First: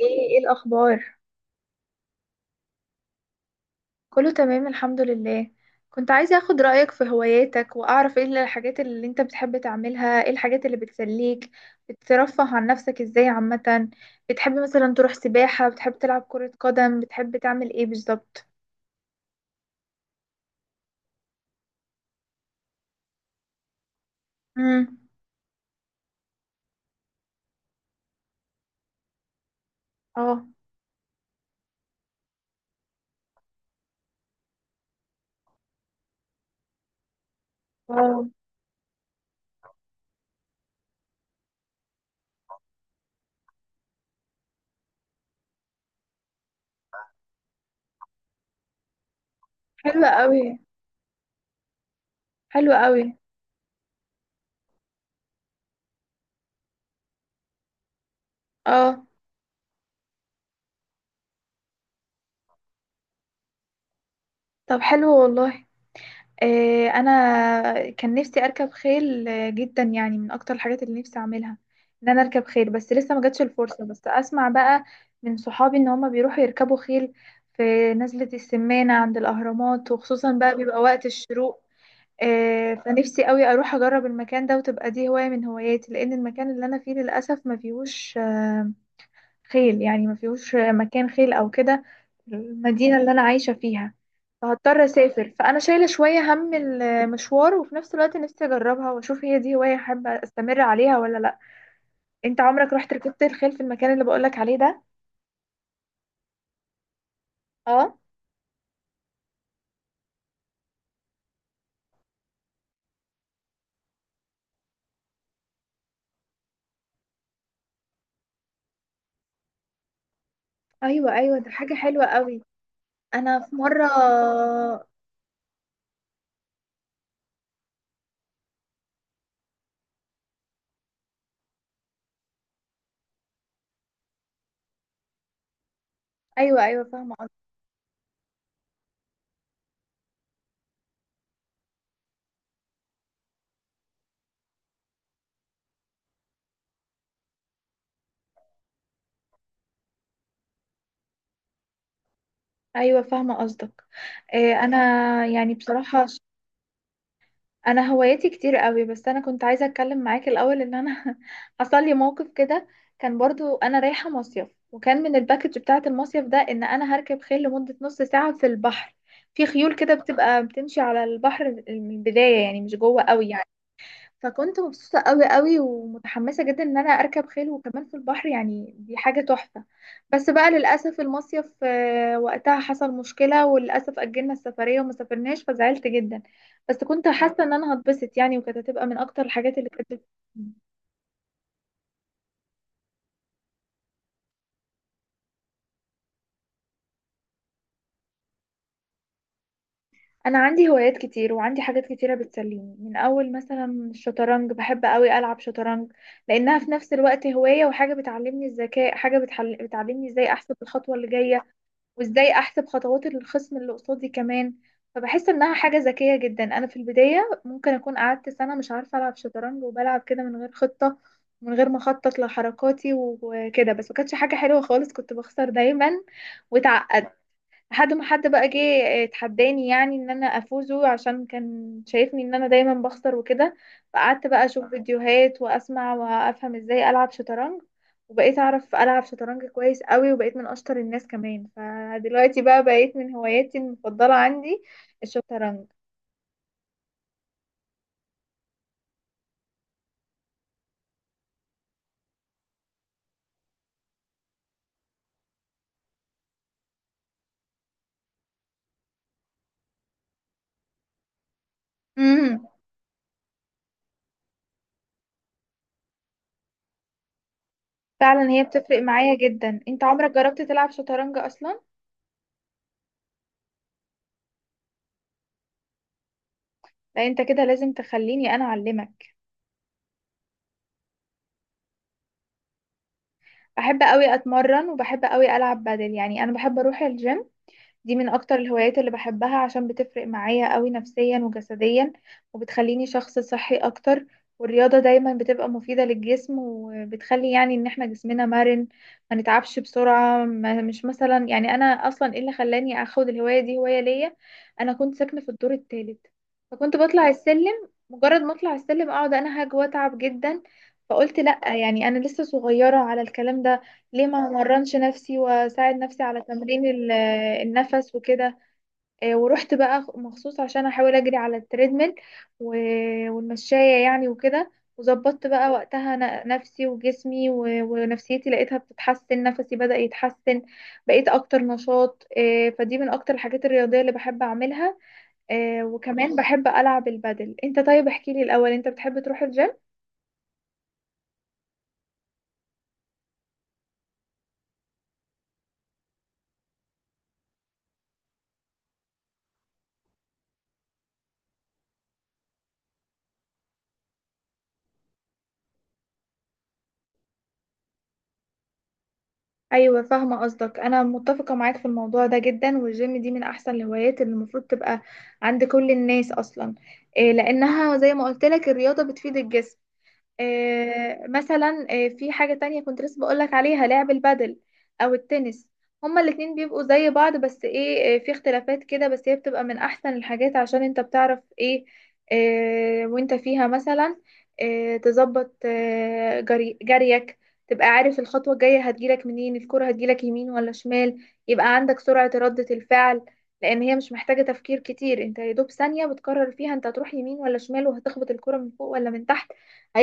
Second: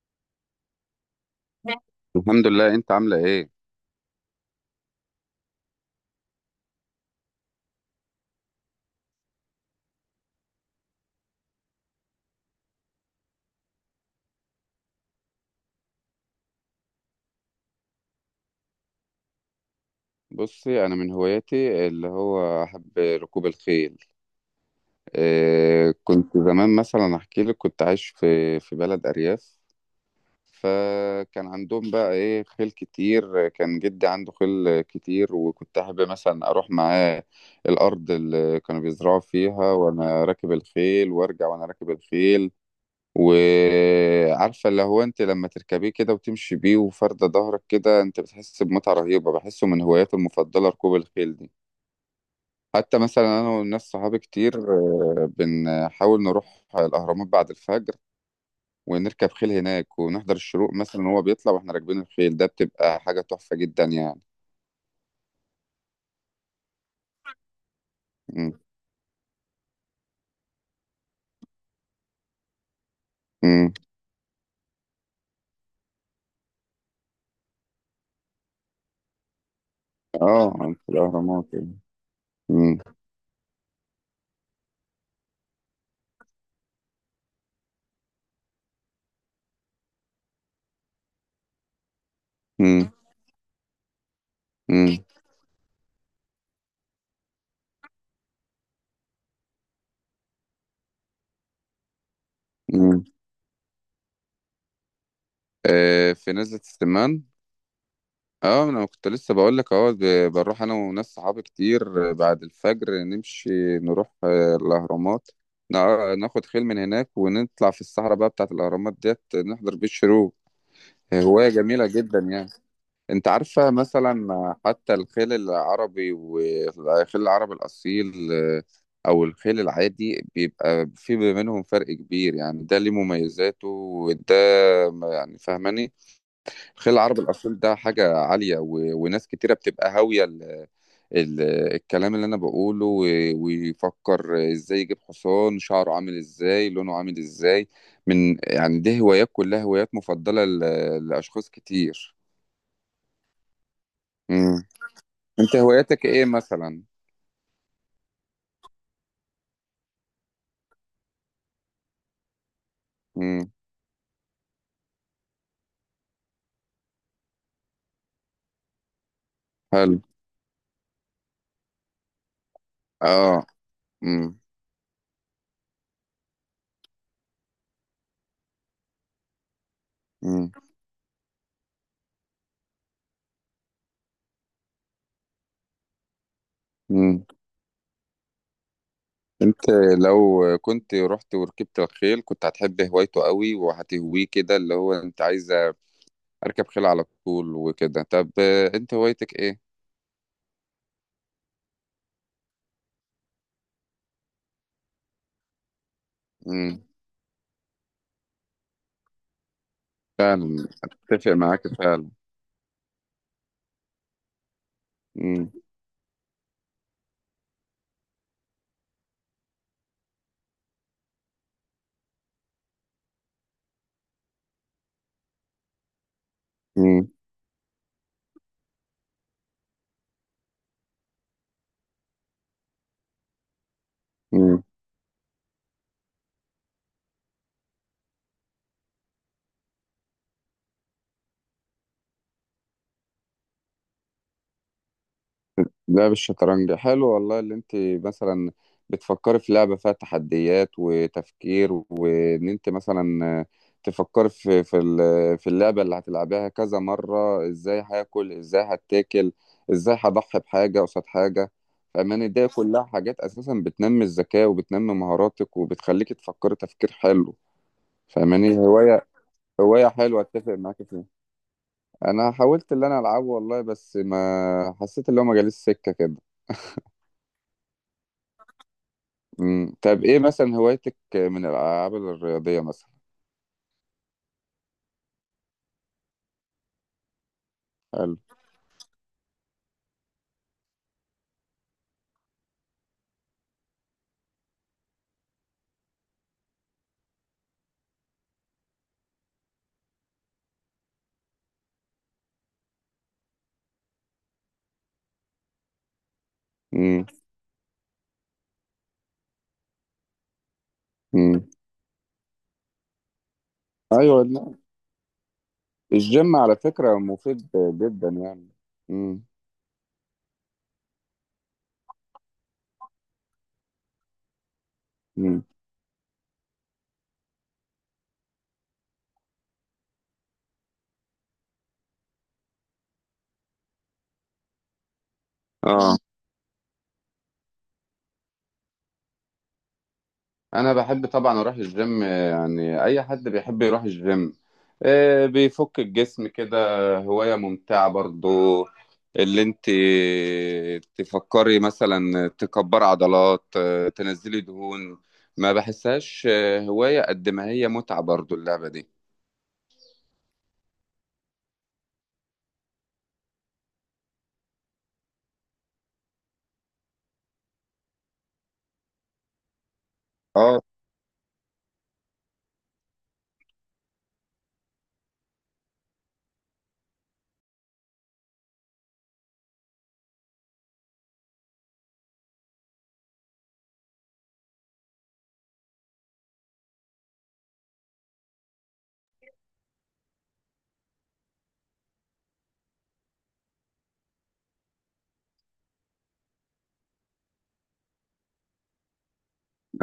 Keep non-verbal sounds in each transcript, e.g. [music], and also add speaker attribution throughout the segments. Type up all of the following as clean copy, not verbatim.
Speaker 1: ايه الاخبار؟
Speaker 2: الحمد لله، انت عامله ايه؟
Speaker 1: كله تمام، الحمد لله. كنت عايزة اخد رأيك في هواياتك واعرف ايه الحاجات اللي انت بتحب تعملها، ايه الحاجات اللي بتسليك، بترفه عن نفسك ازاي عامة. بتحب مثلا تروح سباحة؟ بتحب تلعب كرة قدم؟ بتحب تعمل ايه بالظبط؟
Speaker 2: بصي انا من هواياتي اللي هو احب ركوب الخيل.
Speaker 1: امم.
Speaker 2: إيه كنت زمان مثلا احكي لك، كنت عايش في بلد ارياف،
Speaker 1: اه.
Speaker 2: فكان عندهم بقى ايه خيل كتير، كان جدي عنده خيل كتير وكنت احب مثلا اروح معاه الارض
Speaker 1: واو.
Speaker 2: اللي كانوا بيزرعوا فيها وانا راكب الخيل وارجع وانا راكب الخيل. وعارفة اللي هو انت لما تركبيه كده وتمشي بيه وفردة ظهرك كده انت بتحس بمتعة رهيبة، بحسه من
Speaker 1: حلوة
Speaker 2: هواياتي
Speaker 1: قوي.
Speaker 2: المفضلة ركوب الخيل دي.
Speaker 1: حلوة
Speaker 2: حتى
Speaker 1: قوي.
Speaker 2: مثلا انا والناس صحابي كتير بنحاول نروح الاهرامات بعد الفجر
Speaker 1: اه.
Speaker 2: ونركب خيل هناك ونحضر الشروق مثلا وهو بيطلع واحنا راكبين الخيل، ده بتبقى حاجة تحفة جدا يعني.
Speaker 1: طب حلو والله. انا كان نفسي
Speaker 2: م-
Speaker 1: اركب خيل جدا، يعني من اكتر الحاجات اللي نفسي اعملها ان انا اركب خيل، بس لسه ما جاتش
Speaker 2: م.
Speaker 1: الفرصه. بس اسمع بقى من صحابي ان هما بيروحوا يركبوا خيل في نزلة السمانة عند الاهرامات، وخصوصا بقى
Speaker 2: اه،
Speaker 1: بيبقى
Speaker 2: في
Speaker 1: وقت
Speaker 2: الاهرامات
Speaker 1: الشروق.
Speaker 2: يعني. م-
Speaker 1: فنفسي قوي اروح اجرب المكان ده وتبقى دي هوايه من هواياتي، لان المكان اللي انا فيه للاسف ما فيهوش خيل، يعني ما فيهوش مكان خيل او كده،
Speaker 2: م-
Speaker 1: المدينة اللي انا عايشة فيها. فهضطر
Speaker 2: م-
Speaker 1: اسافر، فانا شايلة شوية هم المشوار، وفي نفس الوقت نفسي اجربها واشوف هي دي هواية احب استمر عليها ولا لا. انت عمرك رحت
Speaker 2: م.
Speaker 1: ركبت الخيل في المكان اللي بقولك عليه ده؟
Speaker 2: في نزلة السمان.
Speaker 1: اه.
Speaker 2: اه، انا كنت لسه بقول لك، اه، بنروح انا وناس صحابي كتير بعد الفجر نمشي نروح الاهرامات، ناخد خيل من هناك ونطلع في الصحراء بقى بتاعت الاهرامات ديت نحضر بيه الشروق.
Speaker 1: ايوه ايوه،
Speaker 2: هواية
Speaker 1: ده حاجة
Speaker 2: جميلة
Speaker 1: حلوة
Speaker 2: جدا
Speaker 1: قوي.
Speaker 2: يعني. انت
Speaker 1: انا في
Speaker 2: عارفة
Speaker 1: مرة.
Speaker 2: مثلا، حتى الخيل العربي والخيل العربي الاصيل او الخيل العادي بيبقى في منهم فرق كبير يعني، ده ليه مميزاته وده يعني، فاهماني؟
Speaker 1: ايوه ايوه،
Speaker 2: الخليل
Speaker 1: فاهمة
Speaker 2: العربي
Speaker 1: قصدك.
Speaker 2: الأصيل ده حاجة عالية، وناس كتيرة بتبقى هاوية ال... الكلام اللي أنا بقوله، ويفكر إزاي يجيب حصان، شعره عامل إزاي، لونه عامل إزاي. من يعني، دي هوايات كلها هوايات مفضلة لأشخاص كتير.
Speaker 1: ايوه فاهمة قصدك. إيه،
Speaker 2: مم.
Speaker 1: انا يعني
Speaker 2: أنت هواياتك
Speaker 1: بصراحة،
Speaker 2: إيه مثلا؟
Speaker 1: انا هواياتي كتير قوي. بس انا كنت عايزه اتكلم معاك الاول ان انا [laughs] حصل لي موقف كده. كان
Speaker 2: مم.
Speaker 1: برضو انا رايحه مصيف، وكان من الباكج بتاعه المصيف ده ان انا هركب خيل لمده نص ساعه في البحر. في خيول كده
Speaker 2: حلو.
Speaker 1: بتبقى بتمشي على البحر من البدايه، يعني مش جوه قوي يعني.
Speaker 2: آه. مم.
Speaker 1: فكنت مبسوطة قوي قوي ومتحمسة جدا ان انا اركب خيل وكمان في البحر، يعني دي حاجة تحفة. بس بقى
Speaker 2: مم.
Speaker 1: للأسف المصيف وقتها حصل مشكلة، وللأسف أجلنا السفرية وما سافرناش، فزعلت جدا. بس كنت
Speaker 2: مم.
Speaker 1: حاسة ان انا هتبسط يعني، وكانت هتبقى من اكتر الحاجات اللي
Speaker 2: أنت
Speaker 1: كانت.
Speaker 2: لو كنت رحت وركبت الخيل كنت هتحب هوايته قوي وهتهويه كده، اللي هو أنت عايز اركب خيل على طول وكده. طب انت هوايتك ايه؟
Speaker 1: انا عندي هوايات كتير وعندي حاجات كتيرة بتسليني، من اول مثلا الشطرنج. بحب قوي العب شطرنج، لانها في
Speaker 2: امم،
Speaker 1: نفس الوقت هواية وحاجة بتعلمني الذكاء، حاجة بتعلمني ازاي احسب
Speaker 2: فعلا
Speaker 1: الخطوة اللي
Speaker 2: اتفق
Speaker 1: جاية،
Speaker 2: معاك، فعلا.
Speaker 1: وازاي احسب خطوات الخصم اللي قصادي كمان. فبحس
Speaker 2: امم.
Speaker 1: انها حاجة ذكية جدا. انا في البداية ممكن اكون قعدت سنة مش عارفة العب شطرنج، وبلعب كده من غير خطة، من غير ما اخطط لحركاتي وكده، بس ما كانتش حاجة حلوة خالص، كنت بخسر دايما واتعقد.
Speaker 2: امم.
Speaker 1: لحد ما حد بقى جه اتحداني يعني ان انا افوزه، عشان كان شايفني ان انا دايما بخسر وكده. فقعدت بقى
Speaker 2: امم.
Speaker 1: اشوف فيديوهات واسمع وافهم ازاي العب شطرنج، وبقيت اعرف العب شطرنج كويس قوي، وبقيت من اشطر الناس كمان، فدلوقتي بقى بقيت من هواياتي المفضلة عندي الشطرنج.
Speaker 2: لعب الشطرنج حلو والله، اللي انت مثلا بتفكري في لعبة فيها تحديات وتفكير، وان انت مثلا تفكري في في اللعبة اللي هتلعبيها كذا مرة، ازاي هاكل، ازاي هتاكل، ازاي هضحي بحاجة قصاد حاجة. فاهماني؟
Speaker 1: امم
Speaker 2: دي كلها حاجات اساسا بتنمي الذكاء وبتنمي مهاراتك وبتخليك تفكري تفكير حلو.
Speaker 1: فعلا هي
Speaker 2: فاهماني؟
Speaker 1: بتفرق
Speaker 2: هواية،
Speaker 1: معايا جدا. انت
Speaker 2: هواية
Speaker 1: عمرك
Speaker 2: حلوة،
Speaker 1: جربت
Speaker 2: اتفق
Speaker 1: تلعب
Speaker 2: معاك فيها.
Speaker 1: شطرنج اصلا؟
Speaker 2: انا حاولت اللي انا العبه والله بس ما حسيت اللي هو، ما جاليش سكة كده.
Speaker 1: لا، انت كده لازم تخليني انا اعلمك.
Speaker 2: امم، طب ايه مثلا هوايتك من الالعاب الرياضية مثلا؟
Speaker 1: بحب قوي اتمرن وبحب قوي العب بدل، يعني انا بحب اروح الجيم. دي من
Speaker 2: حلو.
Speaker 1: اكتر الهوايات اللي بحبها، عشان بتفرق معايا قوي نفسيا وجسديا، وبتخليني شخص صحي اكتر. والرياضة دايما بتبقى مفيدة للجسم، وبتخلي يعني ان احنا جسمنا مرن، ما نتعبش بسرعة. ما مش مثلا، يعني انا اصلا ايه اللي خلاني اخد الهواية دي هواية ليا؟ انا كنت ساكنة في الدور الثالث، فكنت
Speaker 2: امم.
Speaker 1: بطلع السلم، مجرد ما اطلع السلم اقعد انهج واتعب جدا. فقلت لا،
Speaker 2: امم.
Speaker 1: يعني انا لسه صغيرة على الكلام ده، ليه
Speaker 2: ايوه.
Speaker 1: ما
Speaker 2: لا.
Speaker 1: مرنش نفسي واساعد نفسي على
Speaker 2: الجيم على
Speaker 1: تمرين
Speaker 2: فكرة مفيد
Speaker 1: النفس
Speaker 2: جدا
Speaker 1: وكده.
Speaker 2: يعني. امم.
Speaker 1: ورحت بقى مخصوص عشان احاول اجري على التريدميل والمشاية يعني وكده. وظبطت
Speaker 2: امم.
Speaker 1: بقى وقتها نفسي وجسمي ونفسيتي، لقيتها بتتحسن، نفسي بدأ يتحسن. بقيت اكتر نشاط فدي من اكتر الحاجات الرياضية اللي بحب اعملها.
Speaker 2: اه،
Speaker 1: وكمان بحب العب البادل. انت طيب احكيلي الاول، انت بتحب تروح الجيم؟
Speaker 2: انا بحب طبعا اروح الجيم، يعني اي حد بيحب يروح الجيم. بيفك الجسم كده، هواية ممتعة برضو، اللي انت تفكري مثلا تكبر عضلات، تنزلي دهون. ما بحسهاش هواية قد ما هي متعة برضو اللعبة دي.
Speaker 1: ايوه فاهمه قصدك، انا متفقه معاك في الموضوع ده جدا، والجيم دي من احسن الهوايات اللي المفروض تبقى عند كل الناس اصلا. إيه لانها زي ما قلت لك، الرياضه بتفيد الجسم.
Speaker 2: اه.
Speaker 1: مثلا في حاجة تانية كنت لسه بقولك عليها، لعب البادل أو التنس. هما الاتنين بيبقوا زي بعض، بس ايه، في اختلافات كده، بس هي بتبقى من أحسن الحاجات، عشان انت بتعرف ايه، وانت فيها مثلا تظبط جريك، تبقى عارف الخطوة الجاية هتجيلك منين، الكرة هتجيلك يمين ولا شمال. يبقى عندك سرعة ردة الفعل، لأن هي مش محتاجة تفكير كتير، انت يا دوب ثانية بتقرر فيها انت هتروح يمين ولا شمال، وهتخبط الكرة من فوق ولا من تحت.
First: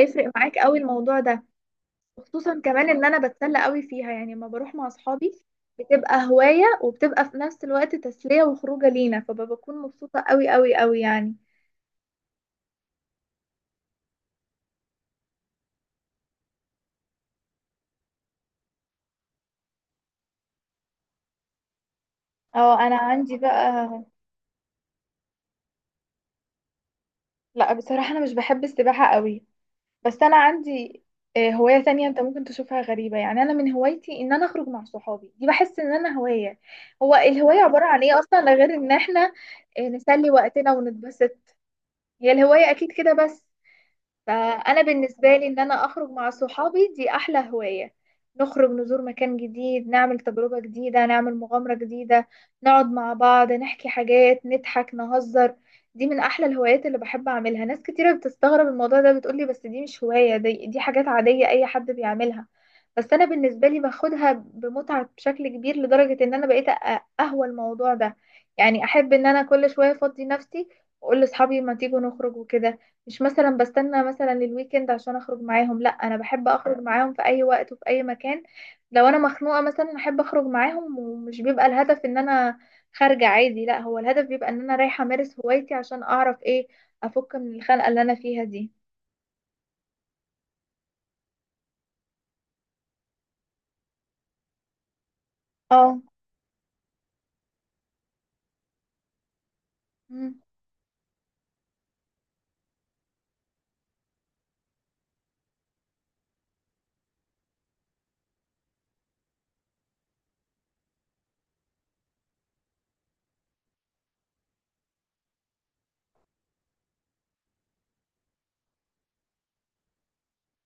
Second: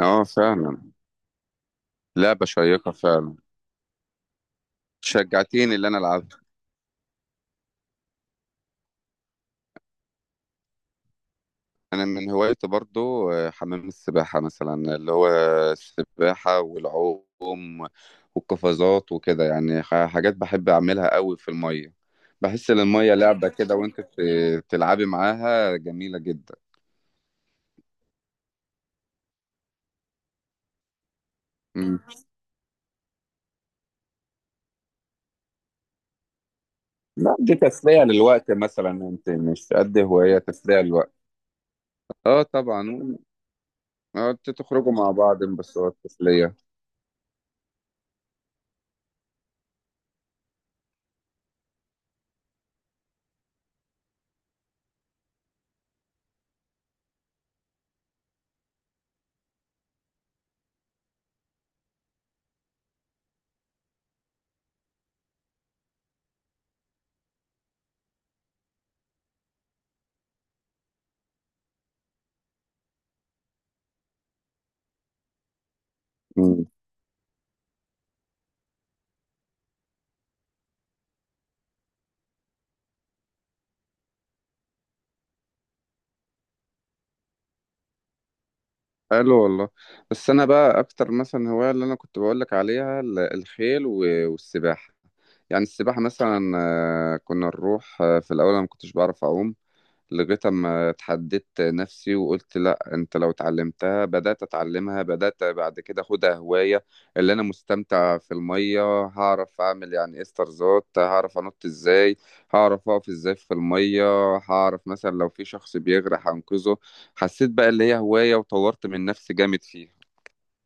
Speaker 2: اه
Speaker 1: معاك قوي
Speaker 2: فعلا،
Speaker 1: الموضوع ده.
Speaker 2: لعبة
Speaker 1: خصوصا كمان
Speaker 2: شيقة
Speaker 1: ان انا
Speaker 2: فعلا.
Speaker 1: بتسلى قوي فيها، يعني لما بروح مع اصحابي
Speaker 2: شجعتيني اللي انا
Speaker 1: بتبقى
Speaker 2: العبها.
Speaker 1: هواية، وبتبقى في نفس الوقت تسلية وخروجة لينا، فبكون مبسوطة قوي قوي قوي يعني.
Speaker 2: انا من هوايتي برضو حمام السباحه مثلا، اللي هو السباحه والعوم والقفازات وكده يعني، حاجات بحب اعملها قوي في الميه. بحس ان
Speaker 1: اه، انا
Speaker 2: الميه
Speaker 1: عندي
Speaker 2: لعبه كده وانت
Speaker 1: بقى.
Speaker 2: بتلعبي معاها، جميله جدا.
Speaker 1: لا بصراحة، انا مش بحب السباحة قوي. بس انا عندي هواية
Speaker 2: مم.
Speaker 1: تانية انت ممكن تشوفها غريبة، يعني انا من هوايتي ان انا اخرج مع صحابي، دي بحس ان انا هواية. هو
Speaker 2: لا، دي
Speaker 1: الهواية عبارة عن
Speaker 2: تسليه
Speaker 1: ايه
Speaker 2: للوقت
Speaker 1: اصلا غير
Speaker 2: مثلا،
Speaker 1: ان
Speaker 2: انت
Speaker 1: احنا
Speaker 2: مش قد
Speaker 1: نسلي
Speaker 2: هوايه،
Speaker 1: وقتنا
Speaker 2: تسليه للوقت.
Speaker 1: ونتبسط؟ هي
Speaker 2: اه
Speaker 1: الهواية اكيد
Speaker 2: طبعا.
Speaker 1: كده بس.
Speaker 2: اه،
Speaker 1: فأنا
Speaker 2: تخرجوا مع
Speaker 1: بالنسبة
Speaker 2: بعض،
Speaker 1: لي إن
Speaker 2: بس
Speaker 1: أنا
Speaker 2: هو
Speaker 1: أخرج مع
Speaker 2: التسليه.
Speaker 1: صحابي دي أحلى هواية. نخرج، نزور مكان جديد، نعمل تجربة جديدة، نعمل مغامرة جديدة، نقعد مع بعض نحكي حاجات، نضحك، نهزر. دي من أحلى الهوايات اللي بحب أعملها. ناس كتيرة بتستغرب الموضوع ده، بتقولي بس دي مش هواية، دي حاجات عادية أي حد بيعملها. بس أنا بالنسبة لي باخدها بمتعة بشكل كبير، لدرجة إن أنا بقيت أهوى الموضوع ده. يعني أحب إن أنا كل شوية أفضي نفسي، وأقول لأصحابي ما تيجوا نخرج وكده. مش مثلا بستنى مثلا الويكند عشان اخرج معاهم، لا انا بحب اخرج معاهم في اي وقت وفي اي مكان. لو انا مخنوقة مثلا احب اخرج معاهم، ومش بيبقى الهدف ان انا خارجة عادي، لا هو الهدف بيبقى ان انا رايحة امارس هوايتي، عشان اعرف ايه، افك من الخنقة اللي انا فيها دي.
Speaker 2: حلو والله. بس انا بقى اكتر مثلا هوايه اللي انا كنت بقول لك عليها الخيل والسباحه. يعني
Speaker 1: اه.
Speaker 2: السباحه مثلا، كنا نروح، في الاول انا ما كنتش بعرف اعوم
Speaker 1: مم.
Speaker 2: لغاية أما اتحددت نفسي وقلت لأ، أنت لو اتعلمتها، بدأت أتعلمها، بدأت بعد كده أخدها هواية اللي أنا مستمتع في المية. هعرف أعمل يعني إيه استرزات، هعرف أنط إزاي، هعرف أقف إزاي في المية، هعرف مثلا لو في شخص بيغرق هنقذه. حسيت بقى اللي هي هواية وطورت من نفسي جامد فيها.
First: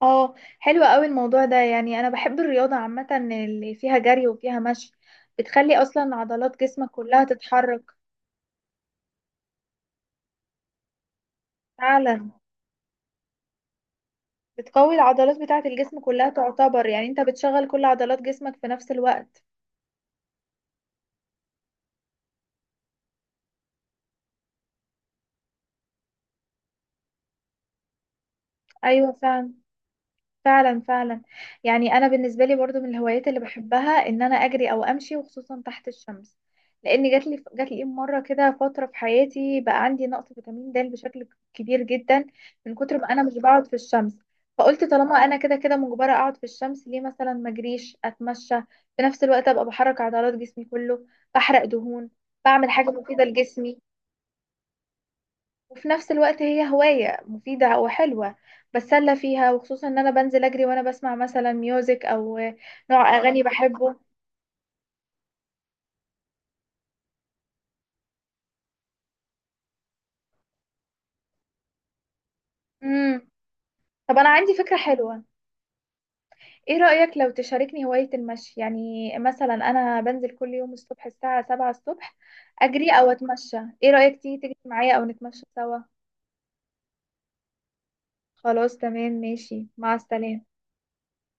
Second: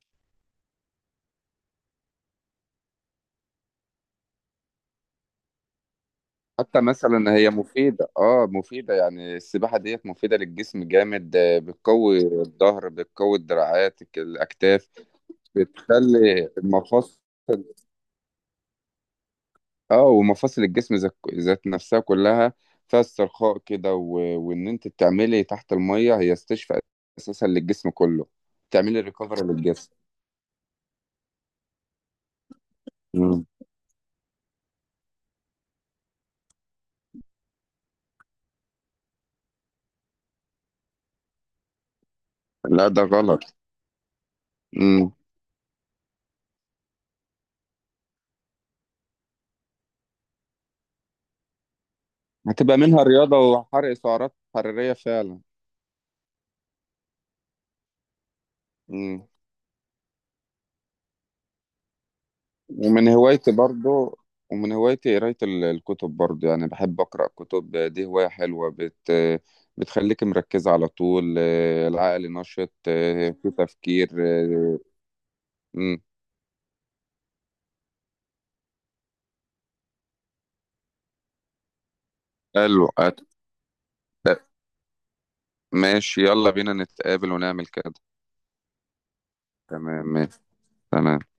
Speaker 1: اه حلو قوي الموضوع ده. يعني انا بحب الرياضة عامة اللي فيها جري وفيها مشي، بتخلي اصلا عضلات
Speaker 2: حتى
Speaker 1: جسمك كلها
Speaker 2: مثلا هي
Speaker 1: تتحرك.
Speaker 2: مفيدة، اه مفيدة، يعني السباحة ديت مفيدة للجسم جامد، بتقوي
Speaker 1: فعلا.
Speaker 2: الظهر، بتقوي الدراعات، الأكتاف.
Speaker 1: بتقوي العضلات بتاعة الجسم كلها،
Speaker 2: بتخلي
Speaker 1: تعتبر يعني
Speaker 2: المفاصل،
Speaker 1: انت بتشغل كل عضلات جسمك في نفس الوقت.
Speaker 2: اه ومفاصل الجسم ذات نفسها كلها فيها استرخاء كده، وان انت تعملي تحت المية هي استشفاء اساسا للجسم كله، تعملي
Speaker 1: ايوه
Speaker 2: ريكفري
Speaker 1: فعلا.
Speaker 2: للجسم.
Speaker 1: فعلا فعلا. يعني انا بالنسبة لي برضو من الهوايات اللي
Speaker 2: مم.
Speaker 1: بحبها ان انا اجري او امشي، وخصوصا تحت الشمس. لان جات لي مرة كده فترة في حياتي بقى عندي نقص فيتامين د بشكل كبير جدا، من
Speaker 2: لا
Speaker 1: كتر
Speaker 2: ده
Speaker 1: ما انا مش
Speaker 2: غلط.
Speaker 1: بقعد في الشمس. فقلت
Speaker 2: مم.
Speaker 1: طالما انا كده كده مجبرة اقعد في الشمس، ليه مثلا ما اجريش، اتمشى، في نفس الوقت ابقى بحرك عضلات جسمي كله، بحرق دهون، بعمل
Speaker 2: هتبقى
Speaker 1: حاجة
Speaker 2: منها
Speaker 1: مفيدة
Speaker 2: رياضة
Speaker 1: لجسمي.
Speaker 2: وحرق سعرات حرارية فعلا.
Speaker 1: وفي نفس الوقت هي هواية مفيدة وحلوة، بتسلى
Speaker 2: مم.
Speaker 1: فيها، وخصوصا ان انا بنزل اجري وانا بسمع مثلا ميوزك او
Speaker 2: ومن
Speaker 1: نوع اغاني
Speaker 2: هوايتي
Speaker 1: بحبه.
Speaker 2: برضو ومن هوايتي قراية الكتب برضو، يعني بحب أقرأ كتب، دي هواية حلوة، بتخليك مركزة على طول، العقل نشط
Speaker 1: امم
Speaker 2: في تفكير
Speaker 1: طب انا عندي فكرة
Speaker 2: آه،.
Speaker 1: حلوة.
Speaker 2: مم.
Speaker 1: ايه رأيك لو تشاركني هواية المشي؟ يعني مثلا انا بنزل كل يوم الصبح الساعة 7 الصبح
Speaker 2: حلو.
Speaker 1: اجري او اتمشى، ايه رأيك تيجي تجري معايا او نتمشى سوا؟
Speaker 2: ماشي، يلا بينا نتقابل ونعمل كده.
Speaker 1: خلاص تمام، ماشي، مع
Speaker 2: تمام، ماشي.
Speaker 1: السلامة.
Speaker 2: تمام.